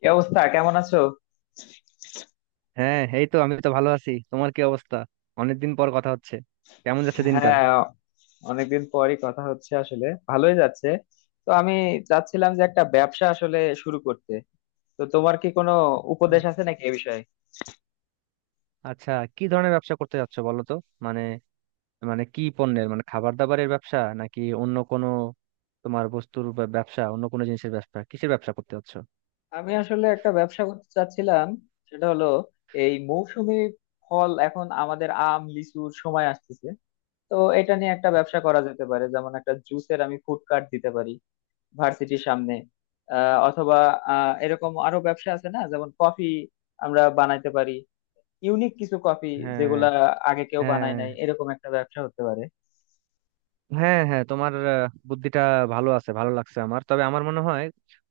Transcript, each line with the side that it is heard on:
left: কি অবস্থা? কেমন আছো?
right: হ্যাঁ, এই তো আমি তো ভালো আছি। তোমার কি অবস্থা? অনেকদিন পর কথা হচ্ছে। কেমন যাচ্ছে দিনকাল?
left: হ্যাঁ, অনেকদিন পরই কথা হচ্ছে। আসলে ভালোই যাচ্ছে। তো আমি চাচ্ছিলাম যে একটা ব্যবসা আসলে শুরু করতে। তো তোমার কি কোনো
right: হুম,
left: উপদেশ আছে নাকি এ বিষয়ে?
right: আচ্ছা, কি ধরনের ব্যবসা করতে যাচ্ছ বলো তো। মানে মানে কি পণ্যের, মানে খাবার দাবারের ব্যবসা, নাকি অন্য কোনো তোমার ব্যবসা, অন্য কোনো জিনিসের ব্যবসা, কিসের ব্যবসা করতে যাচ্ছ?
left: আমি আসলে একটা ব্যবসা করতে চাচ্ছিলাম, সেটা হলো এই মৌসুমী ফল। এখন আমাদের আম লিচুর সময় আসতেছে, তো এটা নিয়ে একটা ব্যবসা করা যেতে পারে। যেমন একটা জুসের, আমি ফুড কার্ট দিতে পারি ভার্সিটির সামনে। অথবা এরকম আরো ব্যবসা আছে না, যেমন কফি আমরা বানাইতে পারি, ইউনিক কিছু কফি,
right: হ্যাঁ,
left: যেগুলা আগে কেউ বানায়
right: হ্যাঁ,
left: নাই। এরকম একটা ব্যবসা হতে পারে।
right: হ্যাঁ, হ্যাঁ, তোমার বুদ্ধিটা ভালো আছে, ভালো লাগছে আমার। তবে আমার মনে হয়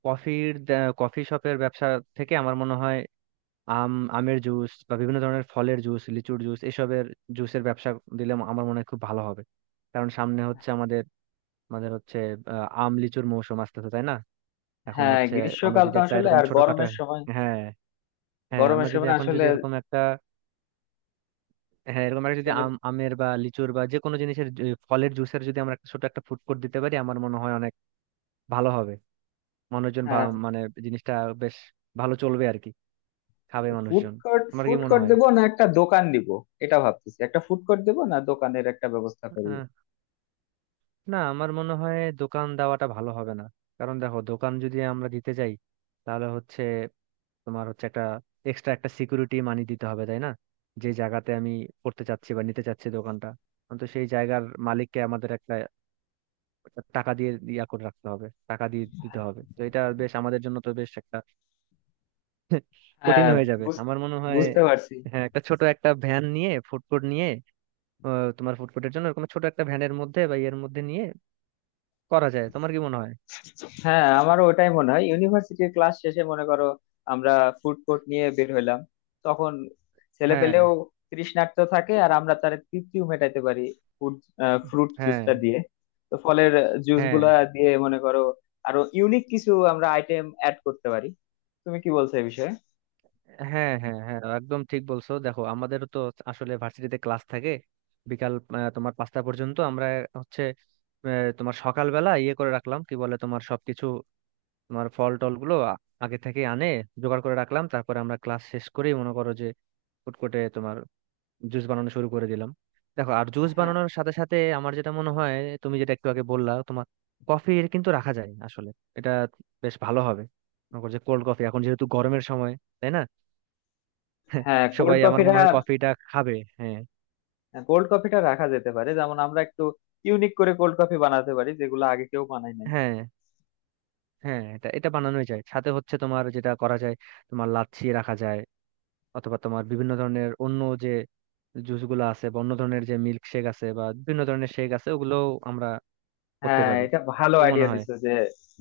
right: কফির, কফি শপের ব্যবসা থেকে আমার মনে হয় আমের জুস বা বিভিন্ন ধরনের ফলের জুস, লিচুর জুস, এসবের জুসের ব্যবসা দিলে আমার মনে হয় খুব ভালো হবে। কারণ সামনে হচ্ছে আমাদের, আমাদের হচ্ছে আম লিচুর মৌসুম আসতেছে, তাই না? এখন
left: হ্যাঁ,
right: হচ্ছে আমরা
left: গ্রীষ্মকাল
right: যদি
left: তো,
right: একটা
left: আসলে
right: এরকম
left: আর
right: ছোটখাটো,
left: গরমের সময়।
right: হ্যাঁ, হ্যাঁ,
left: গরমের
right: আমরা যদি
left: সময়
right: এখন
left: আসলে
right: যদি এরকম একটা, হ্যাঁ, এরকম একটা যদি
left: ছেলে।
right: আমের বা লিচুর বা যে কোনো জিনিসের ফলের জুসের যদি আমরা একটা ছোট একটা ফুড কোর্ট দিতে পারি, আমার মনে হয় অনেক ভালো হবে। মানুষজন
left: হ্যাঁ,
right: মানে জিনিসটা বেশ ভালো চলবে আর কি, খাবে
left: ফুড
right: মানুষজন।
left: কোর্ট,
right: আমার কি
left: ফুড
right: মনে
left: কোর্ট
right: হয়,
left: দেবো না, একটা দোকান দিব। এটা ভাবতেছি, একটা ফুড কোর্ট দেবো না, দোকানের একটা ব্যবস্থা করবো।
right: না, আমার মনে হয় দোকান দেওয়াটা ভালো হবে না। কারণ দেখো, দোকান যদি আমরা দিতে যাই তাহলে হচ্ছে তোমার হচ্ছে একটা এক্সট্রা একটা সিকিউরিটি মানি দিতে হবে, তাই না? যে জায়গাতে আমি করতে চাচ্ছি বা নিতে চাচ্ছি দোকানটা, আমি তো সেই জায়গার মালিককে আমাদের একটা, একটা টাকা দিয়ে ইয়া করে রাখতে হবে, টাকা দিয়ে দিতে হবে। তো এটা বেশ আমাদের জন্য তো বেশ একটা কঠিন
left: হ্যাঁ,
right: হয়ে যাবে
left: বুঝ-
right: আমার মনে হয়।
left: বুঝতে পারছি।
right: হ্যাঁ, একটা ছোট একটা ভ্যান নিয়ে ফুড কোর্ট নিয়ে, তোমার ফুড কোর্টের জন্য এরকম ছোট একটা ভ্যানের মধ্যে বা ইয়ের মধ্যে নিয়ে করা যায়। তোমার কি মনে হয়?
left: হ্যাঁ, আমারও ওটাই মনে হয়। ইউনিভার্সিটির ক্লাস শেষে মনে করো আমরা ফুড কোর্ট নিয়ে বের হইলাম, তখন ছেলে
right: হ্যাঁ,
left: পেলেও তৃষ্ণার্ত থাকে, আর আমরা তার তৃপ্তিও মেটাতে পারি ফুড ফ্রুট
right: হ্যাঁ,
left: জুসটা দিয়ে। তো ফলের জুস
right: হ্যাঁ,
left: গুলা দিয়ে মনে করো আরো ইউনিক কিছু আমরা আইটেম অ্যাড করতে পারি। তুমি কি বলছো এই বিষয়ে?
right: হ্যাঁ, হ্যাঁ, হ্যাঁ, একদম ঠিক বলছো। দেখো আমাদের তো আসলে ভার্সিটিতে ক্লাস থাকে বিকাল তোমার পাঁচটা পর্যন্ত। আমরা হচ্ছে আহ, তোমার সকালবেলা ইয়ে করে রাখলাম কি বলে তোমার সবকিছু, তোমার ফল টল গুলো আগে থেকে জোগাড় করে রাখলাম, তারপরে আমরা ক্লাস শেষ করেই মনে করো যে ফুড কোর্টে তোমার জুস বানানো শুরু করে দিলাম। দেখো আর জুস
left: হ্যাঁ
right: বানানোর সাথে সাথে আমার যেটা মনে হয় তুমি যেটা একটু আগে বললা তোমার কফি কিন্তু রাখা যায় আসলে, এটা বেশ ভালো হবে। মনে করো যে কোল্ড কফি, এখন যেহেতু গরমের সময়, তাই না?
left: হ্যাঁ, কোল্ড
right: সবাই আমার
left: কফিটা,
right: মনে হয় কফিটা খাবে। হ্যাঁ,
left: কোল্ড কফিটা রাখা যেতে পারে। যেমন আমরা একটু ইউনিক করে কোল্ড কফি বানাতে পারি, যেগুলো আগে কেউ বানায় নাই।
right: হ্যাঁ, হ্যাঁ, এটা, এটা বানানোই যায়। সাথে হচ্ছে তোমার যেটা করা যায়, তোমার লাচ্ছি রাখা যায়, অথবা তোমার বিভিন্ন ধরনের অন্য যে জুস গুলো আছে বা অন্য ধরনের যে মিল্ক শেক আছে বা বিভিন্ন ধরনের শেক আছে ওগুলো আমরা করতে
left: হ্যাঁ,
right: পারি।
left: এটা ভালো
right: কি মনে
left: আইডিয়া
right: হয়?
left: দিছো যে,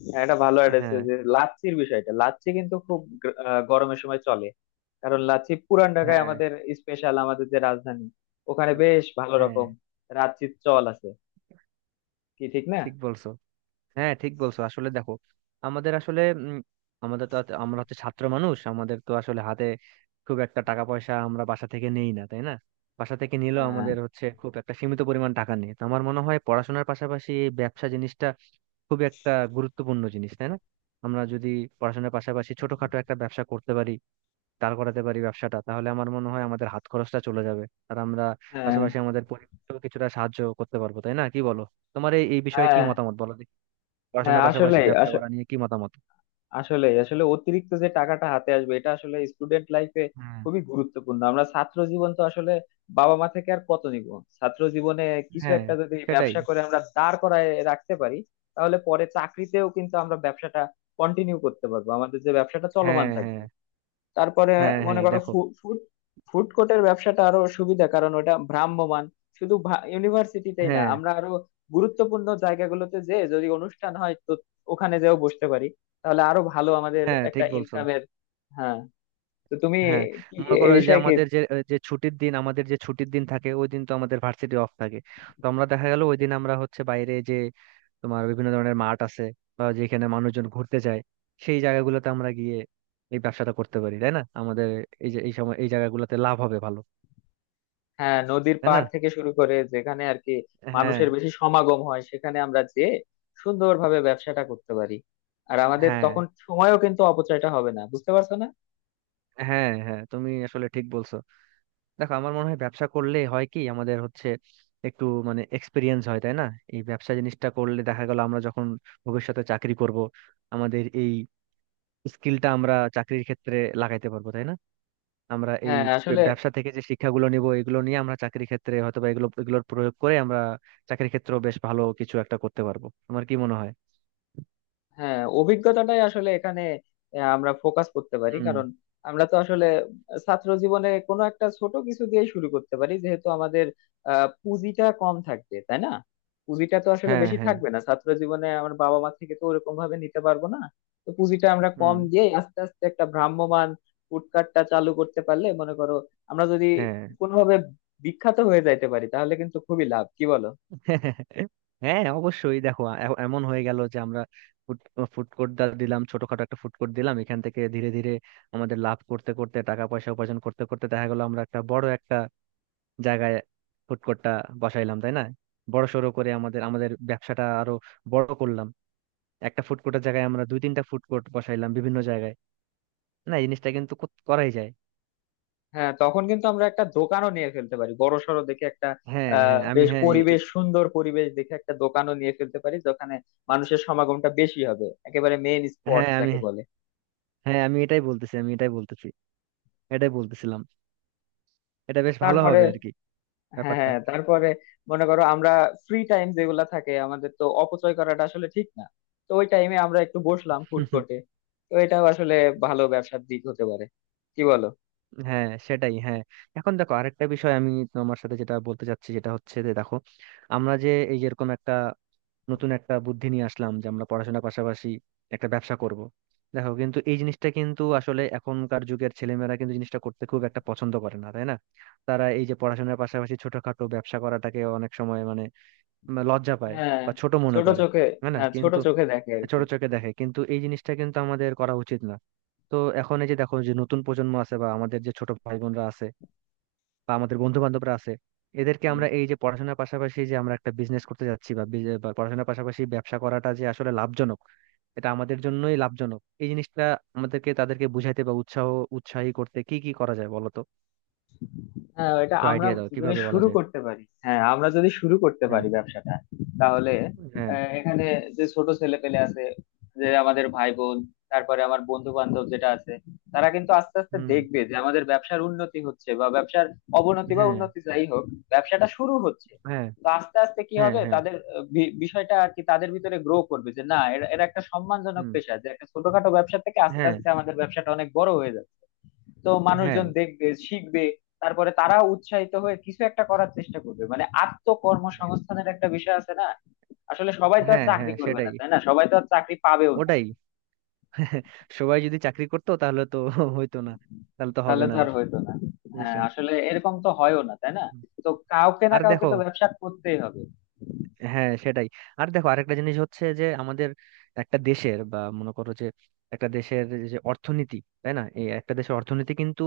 left: হ্যাঁ, এটা ভালো আইডিয়া দিছো
right: হ্যাঁ,
left: যে লাচ্ছির বিষয়টা। লাচ্ছি কিন্তু খুব গরমের সময় চলে। কারণ লাচ্ছি পুরান ঢাকায়
right: হ্যাঁ,
left: আমাদের স্পেশাল, আমাদের যে রাজধানী, ওখানে
right: আহ,
left: বেশ ভালো
right: হ্যাঁ,
left: রকম লাচ্ছির চল আছে, কি ঠিক না?
right: ঠিক বলছো, হ্যাঁ ঠিক বলছো। আসলে দেখো, আমাদের আসলে আমাদের তো আমরা হচ্ছে ছাত্র মানুষ, আমাদের তো আসলে হাতে খুব একটা টাকা পয়সা আমরা বাসা থেকে নেই না, তাই না? বাসা থেকে নিলেও
left: হ্যাঁ
right: আমাদের হচ্ছে খুব একটা সীমিত পরিমাণ টাকা নেই। তো আমার মনে হয় পড়াশোনার পাশাপাশি এই ব্যবসা জিনিসটা খুব একটা গুরুত্বপূর্ণ জিনিস, তাই না? আমরা যদি পড়াশোনার পাশাপাশি ছোটখাটো একটা ব্যবসা করতে পারি, দাঁড় করাতে পারি ব্যবসাটা, তাহলে আমার মনে হয় আমাদের হাত খরচটা চলে যাবে। আর আমরা
left: হ্যাঁ
right: পাশাপাশি আমাদের পরিবারকেও কিছুটা সাহায্য করতে পারবো, তাই না? কি বলো? তোমার এই এই বিষয়ে কি
left: হ্যাঁ
right: মতামত বলো দেখি,
left: হ্যাঁ,
right: পড়াশোনার
left: আসলে
right: পাশাপাশি ব্যবসা করা নিয়ে কি মতামত?
left: আসলে আসলে অতিরিক্ত যে টাকাটা হাতে আসবে, এটা আসলে স্টুডেন্ট লাইফে
right: হ্যাঁ,
left: খুবই গুরুত্বপূর্ণ। আমরা ছাত্র জীবন, তো আসলে বাবা মা থেকে আর কত নিব? ছাত্র জীবনে কিছু
right: হ্যাঁ,
left: একটা যদি
right: সেটাই।
left: ব্যবসা করে আমরা দাঁড় করায় রাখতে পারি, তাহলে পরে চাকরিতেও কিন্তু আমরা ব্যবসাটা কন্টিনিউ করতে পারবো, আমাদের যে ব্যবসাটা চলমান
right: হ্যাঁ,
left: থাকবে।
right: হ্যাঁ,
left: তারপরে
right: হ্যাঁ,
left: মনে
right: হ্যাঁ,
left: করো
right: দেখো।
left: ফুড ফুড কোর্টের ব্যবসাটা আরো সুবিধা, কারণ ওটা ভ্রাম্যমান। শুধু ইউনিভার্সিটিতেই না,
right: হ্যাঁ,
left: আমরা আরো গুরুত্বপূর্ণ জায়গাগুলোতে, যে যদি অনুষ্ঠান হয়, তো ওখানে যেও বসতে পারি। তাহলে আরো ভালো আমাদের
right: হ্যাঁ,
left: একটা
right: ঠিক বলছো।
left: ইনকামের। হ্যাঁ, তো তুমি
right: হ্যাঁ,
left: কি
right: মনে করো
left: এই
right: যে
left: বিষয়ে কি?
right: আমাদের যে, যে ছুটির দিন আমাদের যে ছুটির দিন থাকে ওই দিন তো আমাদের ভার্সিটি অফ থাকে। তো আমরা দেখা গেল ওই দিন আমরা হচ্ছে বাইরে যে তোমার বিভিন্ন ধরনের মাঠ আছে বা যেখানে মানুষজন ঘুরতে যায় সেই জায়গাগুলোতে আমরা গিয়ে এই ব্যবসাটা করতে পারি, তাই না? আমাদের এই, যে এই সময় এই জায়গাগুলোতে লাভ হবে ভালো,
left: হ্যাঁ, নদীর
right: তাই না?
left: পার থেকে শুরু করে যেখানে আর কি
right: হ্যাঁ,
left: মানুষের বেশি সমাগম হয়, সেখানে আমরা যে সুন্দরভাবে ব্যবসাটা করতে পারি। আর আমাদের
right: হ্যাঁ,
left: তখন সময়ও কিন্তু অপচয়টা হবে না, বুঝতে পারছো না?
right: হ্যাঁ, হ্যাঁ, তুমি আসলে ঠিক বলছো। দেখো আমার মনে হয় ব্যবসা করলে হয় কি আমাদের হচ্ছে একটু মানে এক্সপিরিয়েন্স হয়, তাই না? এই ব্যবসা জিনিসটা করলে দেখা গেল আমরা যখন ভবিষ্যতে চাকরি করব আমাদের এই স্কিলটা আমরা চাকরির ক্ষেত্রে লাগাইতে পারবো, তাই না? আমরা এই
left: হ্যাঁ, আসলে
right: ব্যবসা থেকে যে শিক্ষাগুলো নিব এগুলো নিয়ে আমরা চাকরি ক্ষেত্রে হয়তো বা এগুলো এগুলোর প্রয়োগ করে আমরা চাকরি ক্ষেত্রেও বেশ ভালো কিছু একটা করতে পারবো আমার কি মনে হয়।
left: হ্যাঁ, অভিজ্ঞতাটাই আসলে এখানে আমরা ফোকাস করতে পারি।
right: হুম।
left: কারণ আমরা তো আসলে ছাত্র জীবনে কোনো একটা ছোট কিছু দিয়ে শুরু করতে পারি, যেহেতু আমাদের পুঁজিটা কম থাকবে, তাই না? পুঁজিটা তো আসলে
right: হ্যাঁ,
left: বেশি
right: হ্যাঁ।
left: থাকবে না ছাত্র জীবনে, আমার বাবা মা থেকে তো ওরকম ভাবে নিতে পারবো না। তো পুঁজিটা আমরা
right: হুম।
left: কম দিয়ে আস্তে আস্তে একটা ভ্রাম্যমাণ ফুডকার্টটা চালু করতে পারলে মনে করো, আমরা যদি
right: হ্যাঁ।
left: কোনোভাবে বিখ্যাত হয়ে যাইতে পারি, তাহলে কিন্তু খুবই লাভ, কি বলো?
right: হ্যাঁ, অবশ্যই। দেখো এমন হয়ে গেল যে আমরা ফুড ফুড কোর্ট দিলাম, ছোটখাটো একটা ফুড কোর্ট দিলাম, এখান থেকে ধীরে ধীরে আমাদের লাভ করতে করতে, টাকা পয়সা উপার্জন করতে করতে, দেখা গেল আমরা একটা বড় একটা জায়গায় ফুড কোর্টটা বসাইলাম, তাই না? বড় সড়ো করে আমাদের, আমাদের ব্যবসাটা আরো বড় করলাম। একটা ফুড কোর্টের জায়গায় আমরা দুই তিনটা ফুড কোর্ট বসাইলাম বিভিন্ন জায়গায়। না, এই জিনিসটা কিন্তু করাই যায়।
left: হ্যাঁ, তখন কিন্তু আমরা একটা দোকানও নিয়ে ফেলতে পারি, বড়সড় দেখে একটা।
right: হ্যাঁ, হ্যাঁ, আমি
left: বেশ
right: হ্যাঁ,
left: পরিবেশ, সুন্দর পরিবেশ দেখে একটা দোকানও নিয়ে ফেলতে পারি, যেখানে মানুষের সমাগমটা বেশি হবে, একেবারে মেইন স্পট
right: হ্যাঁ, আমি
left: যাকে বলে।
right: হ্যাঁ, আমি এটাই বলতেছি, আমি এটাই বলতেছি, এটাই বলতেছিলাম। এটা বেশ ভালো
left: তারপরে
right: হবে আর কি
left: হ্যাঁ
right: ব্যাপারটা।
left: হ্যাঁ, তারপরে মনে করো আমরা ফ্রি টাইম যেগুলা থাকে, আমাদের তো অপচয় করাটা আসলে ঠিক না। তো ওই টাইমে আমরা একটু বসলাম ফুড কোর্টে। তো এটাও আসলে ভালো ব্যবসার দিক হতে পারে, কি বলো?
right: হ্যাঁ, সেটাই, হ্যাঁ। এখন দেখো আরেকটা বিষয় আমি তোমার সাথে যেটা বলতে চাচ্ছি যেটা হচ্ছে যে দেখো আমরা যে এই যেরকম একটা নতুন একটা বুদ্ধি নিয়ে আসলাম যে আমরা পড়াশোনার পাশাপাশি একটা ব্যবসা করব। দেখো কিন্তু এই জিনিসটা কিন্তু আসলে এখনকার যুগের ছেলেমেয়েরা কিন্তু জিনিসটা করতে খুব একটা পছন্দ করে না, তাই না? তারা এই যে পড়াশোনার পাশাপাশি ছোটখাটো ব্যবসা করাটাকে অনেক সময় মানে লজ্জা পায়
left: হ্যাঁ,
right: বা ছোট মনে
left: ছোট
right: করে।
left: চোখে,
right: হ্যাঁ, না
left: হ্যাঁ, ছোট
right: কিন্তু
left: চোখে দেখে আর কি।
right: ছোট চোখে দেখে, কিন্তু এই জিনিসটা কিন্তু আমাদের করা উচিত না। তো এখন এই যে দেখো যে নতুন প্রজন্ম আছে বা আমাদের যে ছোট ভাই বোনরা আছে বা আমাদের বন্ধু বান্ধবরা আছে এদেরকে আমরা এই যে পড়াশোনার পাশাপাশি যে আমরা একটা বিজনেস করতে যাচ্ছি বা বা পড়াশোনার পাশাপাশি ব্যবসা করাটা যে আসলে লাভজনক, এটা আমাদের জন্যই লাভজনক এই জিনিসটা, আমাদেরকে তাদেরকে বুঝাইতে বা উৎসাহ, উৎসাহী করতে কি কি করা যায় বলো তো,
left: হ্যাঁ, এটা
right: একটু
left: আমরা
right: আইডিয়া দাও
left: যদি
right: কিভাবে বলা
left: শুরু
right: যায়।
left: করতে পারি, হ্যাঁ, আমরা যদি শুরু করতে
right: হ্যাঁ,
left: পারি ব্যবসাটা, তাহলে
right: হ্যাঁ,
left: এখানে যে ছোট ছেলে পেলে আছে, যে আমাদের ভাই বোন, তারপরে আমার বন্ধু বান্ধব যেটা আছে, তারা কিন্তু আস্তে আস্তে
right: হুম,
left: দেখবে যে আমাদের ব্যবসার উন্নতি হচ্ছে, বা ব্যবসার অবনতি বা
right: হ্যাঁ,
left: উন্নতি যাই হোক, ব্যবসাটা শুরু হচ্ছে।
right: হ্যাঁ,
left: তো আস্তে আস্তে কি
right: হ্যাঁ,
left: হবে,
right: হ্যাঁ,
left: তাদের বিষয়টা আর কি তাদের ভিতরে গ্রো করবে, যে না, এরা এরা একটা সম্মানজনক
right: হুম,
left: পেশা, যে একটা ছোটখাটো ব্যবসা থেকে আস্তে
right: হ্যাঁ,
left: আস্তে আমাদের ব্যবসাটা অনেক বড় হয়ে যাবে। তো
right: হ্যাঁ,
left: মানুষজন দেখবে, শিখবে, তারপরে তারা উৎসাহিত হয়ে কিছু একটা করার চেষ্টা করবে। মানে আত্মকর্মসংস্থানের একটা বিষয় আছে না, আসলে সবাই তো আর
right: হ্যাঁ, হ্যাঁ,
left: চাকরি করবে না,
right: সেটাই,
left: তাই না? সবাই তো আর চাকরি পাবেও না,
right: ওটাই। সবাই যদি চাকরি করতো তাহলে তো হইতো না, তাহলে তো
left: তাহলে
right: হবে না
left: তো আর
right: আর
left: হইতো না। হ্যাঁ,
right: জিনিসটা।
left: আসলে এরকম তো হয়ও না, তাই না? তো কাউকে না
right: আর
left: কাউকে
right: দেখো
left: তো ব্যবসা করতেই হবে।
right: হ্যাঁ, সেটাই। আর দেখো আরেকটা জিনিস হচ্ছে যে আমাদের একটা দেশের, বা মনে করো যে একটা দেশের যে অর্থনীতি, তাই না? এই একটা দেশের অর্থনীতি কিন্তু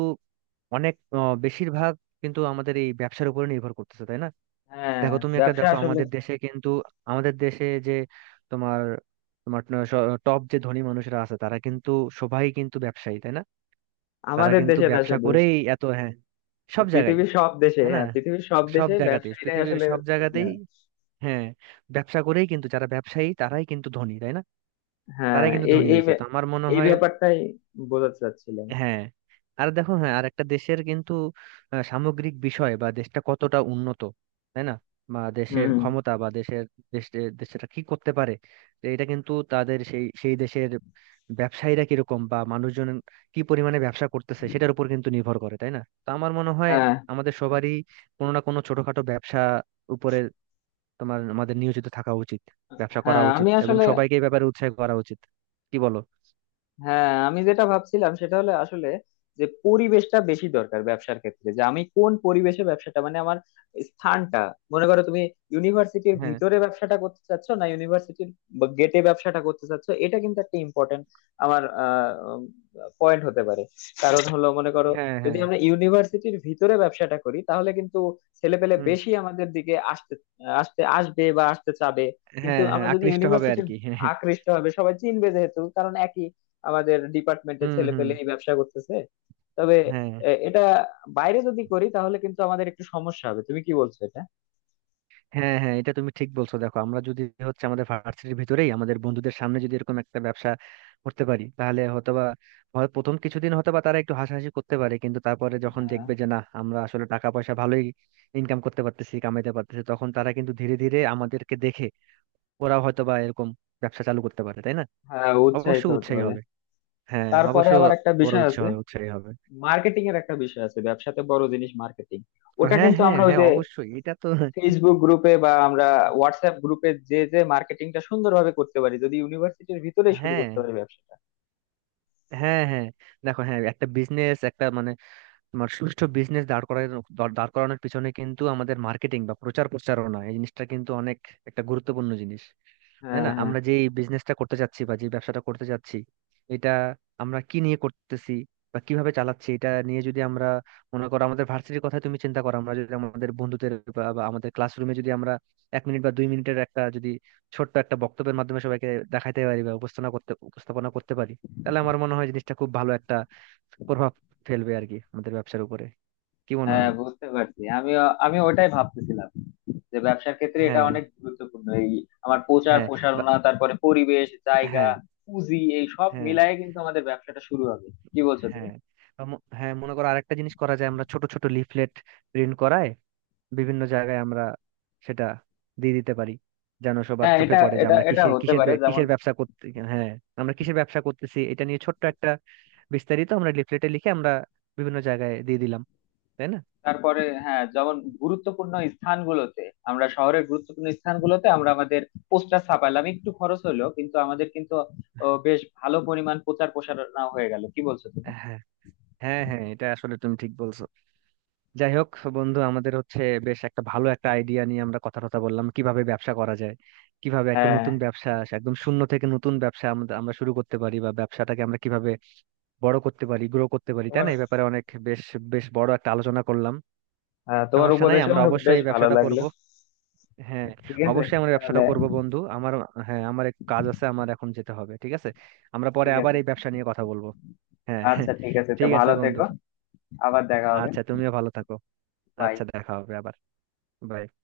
right: অনেক বেশিরভাগ কিন্তু আমাদের এই ব্যবসার উপরে নির্ভর করতেছে, তাই না?
left: হ্যাঁ,
right: দেখো তুমি একটা,
left: ব্যবসা
right: দেখো
left: আসলে
right: আমাদের দেশে কিন্তু, আমাদের দেশে যে তোমার, তোমার টপ যে ধনী মানুষরা আছে তারা কিন্তু, সবাই কিন্তু ব্যবসায়ী, তাই না? তারা
left: আমাদের
right: কিন্তু
left: দেশে না
right: ব্যবসা
left: শুধু,
right: করেই এত, হ্যাঁ, সব জায়গায়,
left: পৃথিবীর সব দেশে,
right: তাই না?
left: হ্যাঁ, পৃথিবীর সব
right: সব
left: দেশে
right: জায়গাতেই,
left: ব্যবসায়ীরাই
right: পৃথিবীর
left: আসলে
right: সব
left: ধনী
right: জায়গাতেই।
left: হয়।
right: হ্যাঁ, ব্যবসা করেই কিন্তু যারা ব্যবসায়ী তারাই কিন্তু ধনী, তাই না?
left: হ্যাঁ,
right: তারাই কিন্তু
left: এই
right: ধনী
left: এই
right: হয়েছে। তো
left: ব্যা-
right: আমার মনে
left: এই
right: হয়,
left: ব্যাপারটাই বোঝাতে চাচ্ছিলাম।
right: হ্যাঁ। আর দেখো, হ্যাঁ, আর একটা দেশের কিন্তু সামগ্রিক বিষয় বা দেশটা কতটা উন্নত, তাই না? বা দেশের
left: হম।
right: ক্ষমতা বা দেশের, দেশের, দেশটা কি করতে পারে, তো এটা কিন্তু তাদের সেই, সেই দেশের ব্যবসায়ীরা কিরকম বা মানুষজন কি পরিমাণে ব্যবসা করতেছে সেটার উপর কিন্তু নির্ভর করে, তাই না? তো আমার মনে হয়
left: হ্যাঁ
right: আমাদের সবারই কোনো না কোনো ছোটখাটো ব্যবসা উপরে তোমার আমাদের নিয়োজিত থাকা উচিত, ব্যবসা করা
left: হ্যাঁ,
right: উচিত
left: আমি
right: এবং
left: আসলে,
right: সবাইকে এই ব্যাপারে উৎসাহ করা উচিত। কি বলো?
left: হ্যাঁ, আমি যেটা ভাবছিলাম সেটা হলো আসলে যে পরিবেশটা বেশি দরকার ব্যবসার ক্ষেত্রে, যে আমি কোন পরিবেশে ব্যবসাটা, মানে আমার স্থানটা, মনে করো তুমি ইউনিভার্সিটির
right: হ্যাঁ,
left: ভিতরে ব্যবসাটা করতে চাচ্ছ, না ইউনিভার্সিটির গেটে ব্যবসাটা করতে চাচ্ছ, এটা কিন্তু একটা ইম্পর্টেন্ট আমার পয়েন্ট হতে পারে। কারণ হলো মনে করো,
right: হ্যাঁ,
left: যদি
right: হ্যাঁ,
left: আমরা ইউনিভার্সিটির ভিতরে ব্যবসাটা করি, তাহলে কিন্তু ছেলেপেলে
right: হুম,
left: বেশি আমাদের দিকে আসতে আসতে আসবে বা আসতে চাবে। কিন্তু
right: হ্যাঁ, হ্যাঁ
left: আমরা যদি
right: আকৃষ্ট হবে আর
left: ইউনিভার্সিটির
right: কি, হ্যাঁ,
left: আকৃষ্ট হবে, সবাই চিনবে, যেহেতু কারণ একই আমাদের ডিপার্টমেন্টের
right: হুম,
left: ছেলে
right: হুম,
left: পেলে এই ব্যবসা করতেছে। তবে
right: হ্যাঁ,
left: এটা বাইরে যদি করি, তাহলে কিন্তু আমাদের একটু সমস্যা হবে। তুমি কি বলছো এটা?
right: হ্যাঁ, হ্যাঁ এটা তুমি ঠিক বলছো। দেখো আমরা যদি হচ্ছে আমাদের ভার্সিটির ভিতরেই আমাদের বন্ধুদের সামনে যদি এরকম একটা ব্যবসা করতে পারি তাহলে হয়তোবা হয় প্রথম কিছুদিন হয়তোবা তারা একটু হাসাহাসি করতে পারে, কিন্তু তারপরে যখন
left: হ্যাঁ
right: দেখবে যে না আমরা আসলে টাকা পয়সা ভালোই ইনকাম করতে পারতেছি, কামাইতে পারতেছি, তখন তারা কিন্তু ধীরে ধীরে আমাদেরকে দেখে ওরাও হয়তোবা এরকম ব্যবসা চালু করতে পারে, তাই না?
left: হ্যাঁ,
right: অবশ্য
left: উৎসাহিত হতে
right: উৎসাহী
left: হবে।
right: হবে, হ্যাঁ
left: তারপরে
right: অবশ্য
left: আবার একটা
right: ওরা
left: বিষয়
right: উৎসাহ
left: আছে,
right: হবে, উৎসাহী হবে।
left: মার্কেটিং এর একটা বিষয় আছে, ব্যবসাতে বড় জিনিস মার্কেটিং। ওটা
right: হ্যাঁ,
left: কিন্তু
right: হ্যাঁ,
left: আমরা ওই
right: হ্যাঁ,
left: যে
right: অবশ্যই এটা তো।
left: ফেসবুক গ্রুপে বা আমরা হোয়াটসঅ্যাপ গ্রুপে যে যে মার্কেটিংটা সুন্দরভাবে করতে পারি, যদি ইউনিভার্সিটির ভিতরেই শুরু
right: হ্যাঁ,
left: করতে পারি ব্যবসাটা।
right: হ্যাঁ, হ্যাঁ, দেখো, হ্যাঁ, একটা বিজনেস, একটা মানে তোমার সুষ্ঠু বিজনেস দাঁড় করানোর পিছনে কিন্তু আমাদের মার্কেটিং বা প্রচার প্রচারণা এই জিনিসটা কিন্তু অনেক একটা গুরুত্বপূর্ণ জিনিস, তাই
left: হ্যাঁ
right: না?
left: হ্যাঁ,
right: আমরা যে বিজনেসটা করতে যাচ্ছি বা যে ব্যবসাটা করতে যাচ্ছি এটা আমরা কি নিয়ে করতেছি বা কিভাবে চালাচ্ছি এটা নিয়ে যদি আমরা মনে করো আমাদের ভার্সিটির কথা তুমি চিন্তা করো, আমরা যদি আমাদের বন্ধুদের বা বা আমাদের ক্লাসরুমে যদি আমরা এক মিনিট বা দুই মিনিটের একটা যদি ছোট্ট একটা বক্তব্যের মাধ্যমে সবাইকে দেখাইতে পারি বা উপস্থাপনা করতে পারি তাহলে আমার মনে হয় জিনিসটা খুব ভালো একটা প্রভাব ফেলবে আর কি আমাদের ব্যবসার উপরে। কি মনে
left: হ্যাঁ,
right: হয়?
left: বুঝতে পারছি। আমিও, আমি ওটাই ভাবতেছিলাম যে ব্যবসার ক্ষেত্রে এটা
right: হ্যাঁ,
left: অনেক গুরুত্বপূর্ণ, এই আমার প্রচার
right: হ্যাঁ, বা
left: প্রসারণা, তারপরে পরিবেশ, জায়গা,
right: হ্যাঁ,
left: পুঁজি, এই সব
right: হ্যাঁ,
left: মিলায়ে কিন্তু আমাদের ব্যবসাটা শুরু হবে। কি বলছো তুমি?
right: হ্যাঁ, বা হ্যাঁ, মনে করো আরেকটা জিনিস করা যায়, আমরা ছোট ছোট লিফলেট প্রিন্ট করায় বিভিন্ন জায়গায় আমরা সেটা দিয়ে দিতে পারি, যেন সবার
left: হ্যাঁ,
right: চোখে
left: এটা
right: পড়ে যে
left: এটা
right: আমরা
left: এটা
right: কিসে
left: হতে
right: কিসের
left: পারে, যেমন
right: কিসের ব্যবসা করতে। হ্যাঁ, আমরা কিসের ব্যবসা করতেছি এটা নিয়ে ছোট্ট একটা বিস্তারিত আমরা লিফলেটে লিখে আমরা বিভিন্ন জায়গায় দিয়ে দিলাম, তাই না?
left: তারপরে হ্যাঁ, যেমন গুরুত্বপূর্ণ স্থানগুলোতে, আমরা শহরের গুরুত্বপূর্ণ স্থানগুলোতে আমরা আমাদের পোস্টার ছাপাইলাম, একটু খরচ হলো, কিন্তু আমাদের কিন্তু ও, বেশ ভালো পরিমাণ প্রচার প্রসারণা হয়ে গেল। কি বলছো তুমি?
right: হ্যাঁ, হ্যাঁ, হ্যাঁ, এটা আসলে তুমি ঠিক বলছো। যাই হোক বন্ধু, আমাদের হচ্ছে বেশ একটা ভালো একটা আইডিয়া নিয়ে আমরা কথা কথা বললাম কিভাবে ব্যবসা করা যায়, কিভাবে একটা
left: হ্যাঁ,
right: নতুন ব্যবসা একদম শূন্য থেকে নতুন ব্যবসা আমরা আমরা শুরু করতে পারি বা ব্যবসাটাকে আমরা কিভাবে বড় করতে পারি, গ্রো করতে পারি, তাই
left: তোমার,
right: না? এই ব্যাপারে অনেক বেশ, বেশ বড় একটা আলোচনা করলাম।
left: হ্যাঁ, তোমার
right: সমস্যা নাই,
left: উপদেশ
right: আমরা
left: আমার
right: অবশ্যই
left: বেশ
right: এই
left: ভালো
right: ব্যবসাটা
left: লাগলো।
right: করব, হ্যাঁ,
left: ঠিক আছে।
right: অবশ্যই আমরা
left: তাহলে
right: ব্যবসাটা করব বন্ধু আমার। হ্যাঁ, আমার এক কাজ আছে, আমার এখন যেতে হবে ঠিক আছে? আমরা পরে
left: ঠিক
right: আবার
left: আছে।
right: এই ব্যবসা নিয়ে কথা বলবো। হ্যাঁ, হ্যাঁ,
left: আচ্ছা, ঠিক আছে, তো
right: ঠিক আছে
left: ভালো
right: বন্ধু।
left: থেকো। আবার দেখা হবে।
right: আচ্ছা, তুমিও ভালো থাকো।
left: বাই।
right: আচ্ছা, দেখা হবে আবার। বাই।